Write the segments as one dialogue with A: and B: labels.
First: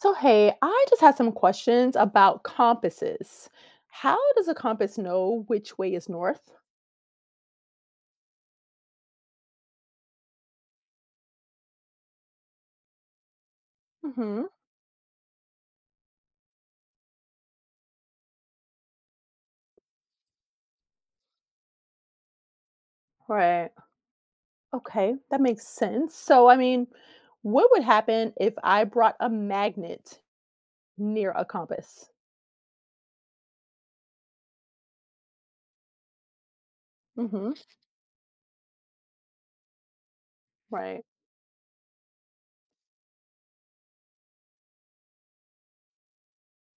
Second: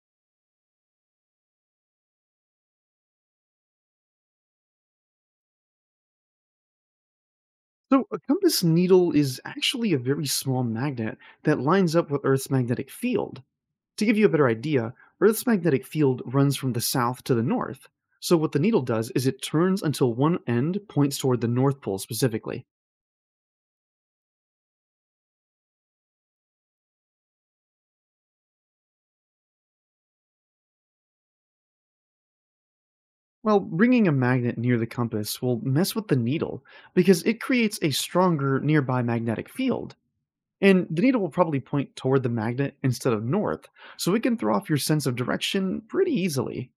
A: So, hey, I just had some questions about compasses. How does a compass know which way is north?
B: So, a compass needle is actually a very small magnet that lines up with Earth's magnetic field. To give you a better
A: hmm
B: idea, Earth's magnetic field runs from the south to the north. So, what the needle does is it turns until one end points toward the North Pole specifically.
A: Right. Okay, that makes sense. So, I mean, what would happen if I brought a magnet near a compass?
B: Well, bringing a magnet near the compass will mess with the needle because it
A: hmm
B: creates a stronger nearby magnetic field. And the
A: Right.
B: needle will probably point toward the magnet instead of north, so it can throw off your sense of direction pretty easily.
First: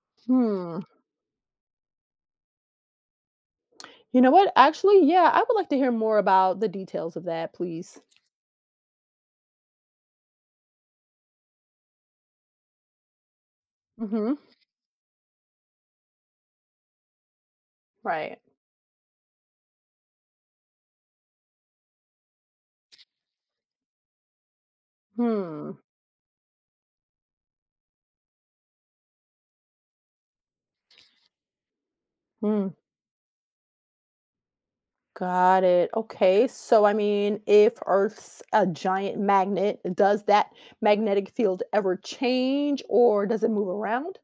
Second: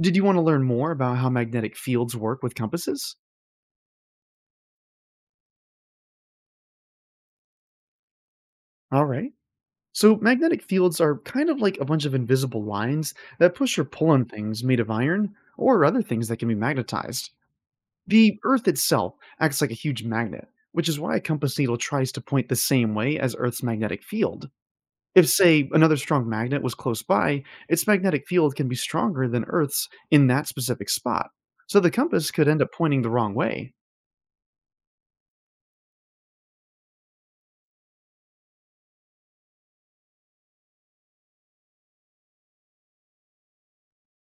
B: Did you want to learn
A: Hmm.
B: more about how magnetic fields work with compasses?
A: You know what? Actually, yeah, I would like to hear more about the details of that, please.
B: All right. So, magnetic fields are kind of like a bunch of invisible lines that push or pull on
A: hmm
B: things made of iron or other things that can be magnetized. The
A: Right.
B: Earth itself acts like a huge magnet, which is why a compass needle tries to point the same way as Earth's magnetic field. If, say,
A: Hmm.
B: another strong magnet was close by, its magnetic field can be stronger than Earth's in that specific spot. So, the compass could end up pointing the wrong way.
A: Got it. Okay. So, I mean, if Earth's a giant magnet, does that magnetic field ever change or does it move around?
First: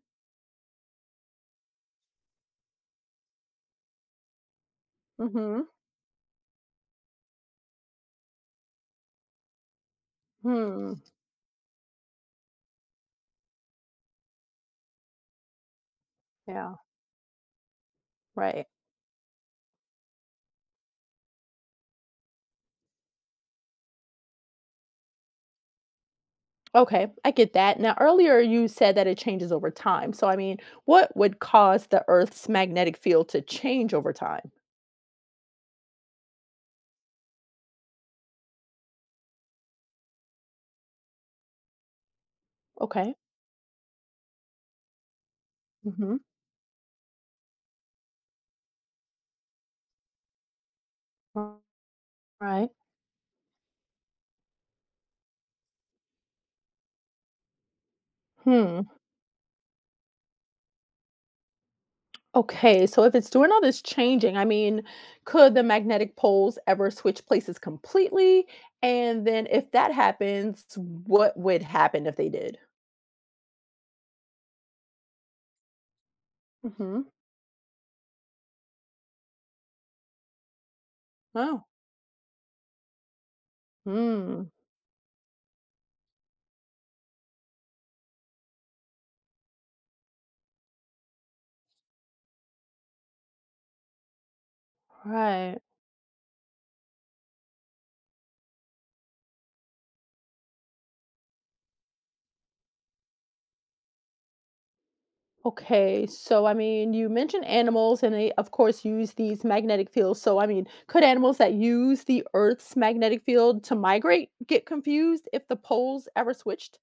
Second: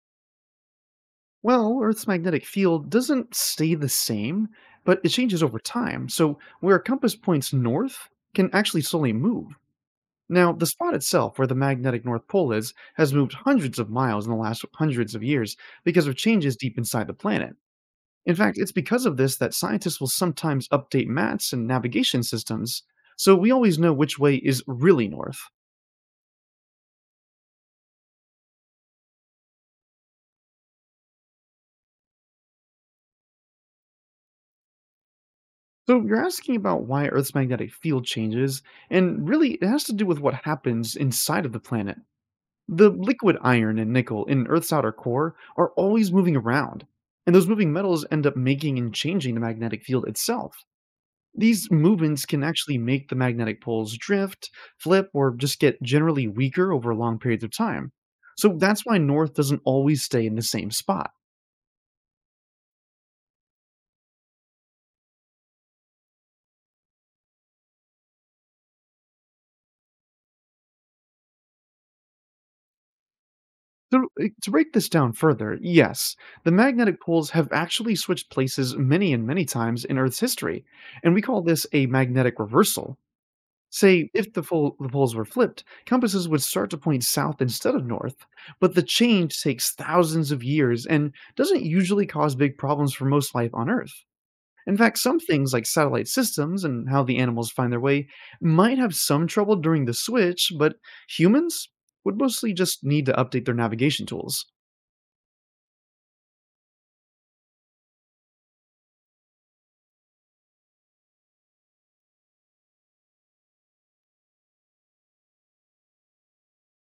B: Well, Earth's magnetic field doesn't stay the same, but it changes over
A: Mm-hmm.
B: time. So, where a compass points north can actually slowly move. Now, the
A: Hmm.
B: spot itself, where the magnetic North Pole is, has moved hundreds of miles in the last hundreds of years because of changes
A: Yeah.
B: deep inside the planet. In fact,
A: Right.
B: it's because of this that scientists will sometimes update maps and navigation systems, so we always know which way is really north.
A: Okay. I get that. Now, earlier you said that it changes over time. So, I mean, what would cause the Earth's magnetic field to change over time?
B: So, you're asking about why Earth's magnetic field changes, and really, it has to do with what happens inside of the planet. The
A: Okay.
B: liquid iron and nickel in Earth's outer core are always
A: Mm-hmm.
B: moving around, and those moving metals end up making and changing the magnetic field itself. These movements can
A: Right.
B: actually make the magnetic poles drift, flip, or just get generally weaker over long periods of time. So
A: Hmm.
B: that's why north doesn't always stay in the same spot.
A: Okay, so if it's doing all this changing, I mean, could the magnetic poles ever switch places completely? And then if that happens, what would happen if they did?
B: So, to break this down further, yes, the magnetic
A: hmm
B: poles have actually switched places many and many times in Earth's history, and we call
A: Oh,
B: this a magnetic reversal. Say, if
A: hmm,
B: the poles were flipped, compasses would start to point south instead of north, but the change takes thousands of years and doesn't usually cause big problems for most life on Earth. In fact, some things
A: right.
B: like satellite systems and how the animals find their way might have some trouble during the switch, but humans would mostly just need to update their navigation tools.
A: Okay, so I mean, you mentioned animals, and they, of course, use these magnetic fields. So, I mean, could animals that use the Earth's magnetic field to migrate get confused if the poles ever switched?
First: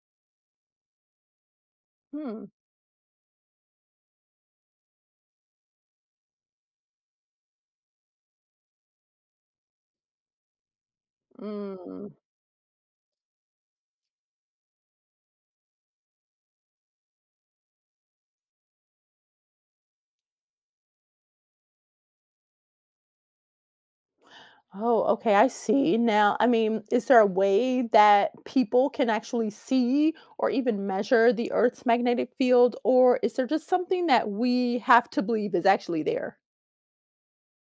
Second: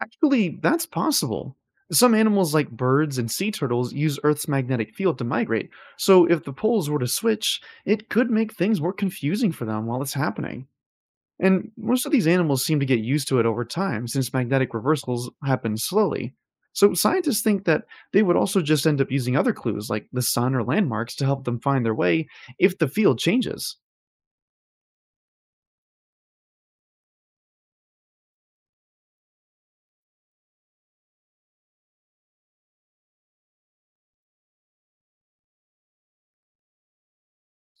B: Actually, that's possible. Some
A: Hmm.
B: animals, like birds and sea turtles, use Earth's magnetic field to migrate, so if the poles were to switch, it could make things more confusing for them while it's happening. And most of
A: Mm.
B: these animals seem to get used to it over time, since magnetic reversals happen slowly. So scientists think that they would also just end up using other clues, like the sun or landmarks, to help them find their way if the field changes.
A: Oh, okay, I see. Now, I mean, is there a way that people can actually see or even measure the Earth's magnetic field, or is there just something that we have to believe is actually there?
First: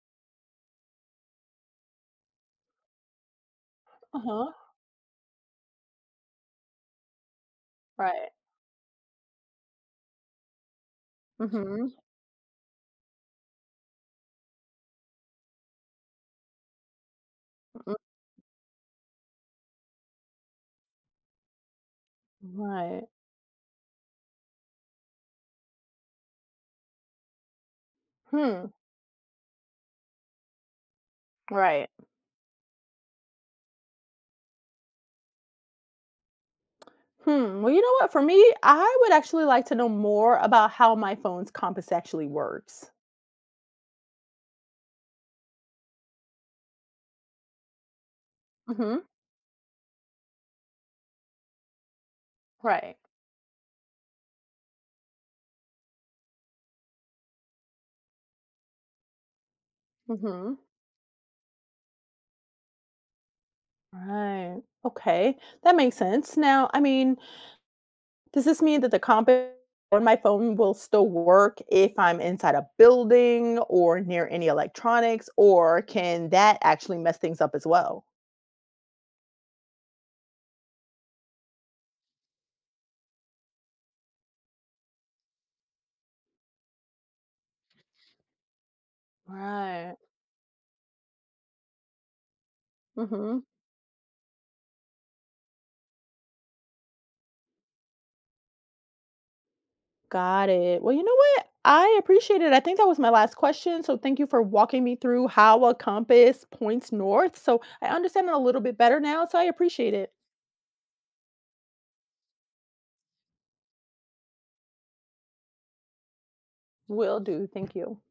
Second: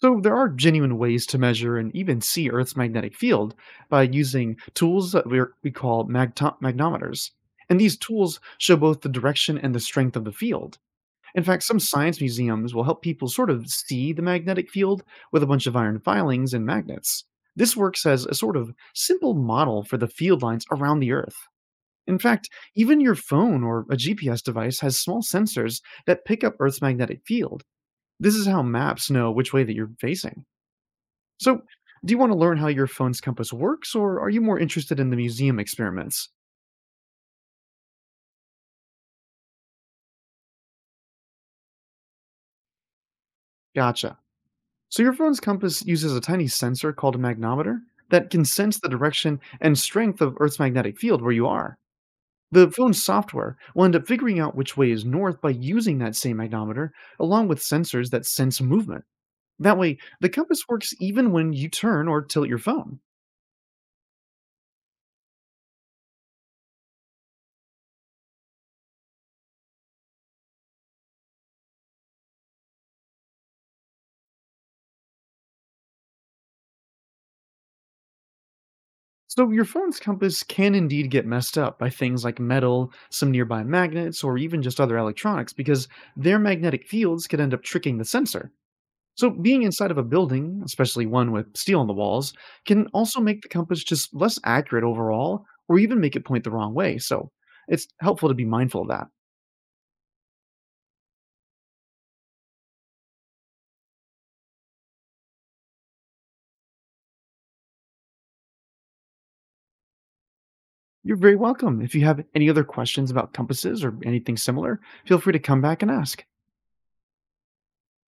B: So, there are genuine ways to measure and even see Earth's magnetic field by
A: Uh huh.
B: using tools that we call magnometers. And these
A: Right.
B: tools show both the direction and the strength of the field. In fact, some
A: Mm-hmm.
B: science museums will help people sort of see the magnetic field with a bunch of iron filings and magnets. This works as a sort of simple model for the field lines around the Earth. In fact, even
A: Right.
B: your phone or a GPS device has small sensors that pick up Earth's magnetic field. This is how
A: Hmm.
B: maps know which way that you're facing. So,
A: Right.
B: do you want to learn how your phone's compass works, or are you more interested in the museum experiments?
A: Hmm. Well, you know what? For me, I would actually like to know more about how my phone's compass actually works.
B: Gotcha. So, your phone's compass uses a tiny sensor called a magnometer that can sense the
A: Mm-hmm.
B: direction and strength of Earth's magnetic field where you are. The
A: Right.
B: phone's software will end up figuring out which way is north by using that same magnometer, along with sensors that sense movement. That way, the
A: Mm-hmm.
B: compass works even when you turn or tilt your phone.
A: Right. Okay. That makes sense. Now, I mean, does this mean that the compass on my phone will still work if I'm inside a building or near any electronics, or can that actually mess things up as well?
B: So, your phone's compass can indeed get messed up by things like metal, some nearby magnets, or even just other electronics because their magnetic fields could end up tricking the sensor. So, being inside
A: Right.
B: of a building, especially one with steel on the walls, can also
A: Mm-hmm.
B: make the compass just less accurate overall or even make it point the wrong way. So, it's helpful to be mindful of that.
A: Got it. Well, you know what? I appreciate it. I think that was my last question. So thank you for walking me through how a compass points north. So I understand it a little bit better now. So I appreciate it.
B: You're very welcome. If you have any other questions about compasses or anything similar, feel free to come back and ask.
A: Will do. Thank you.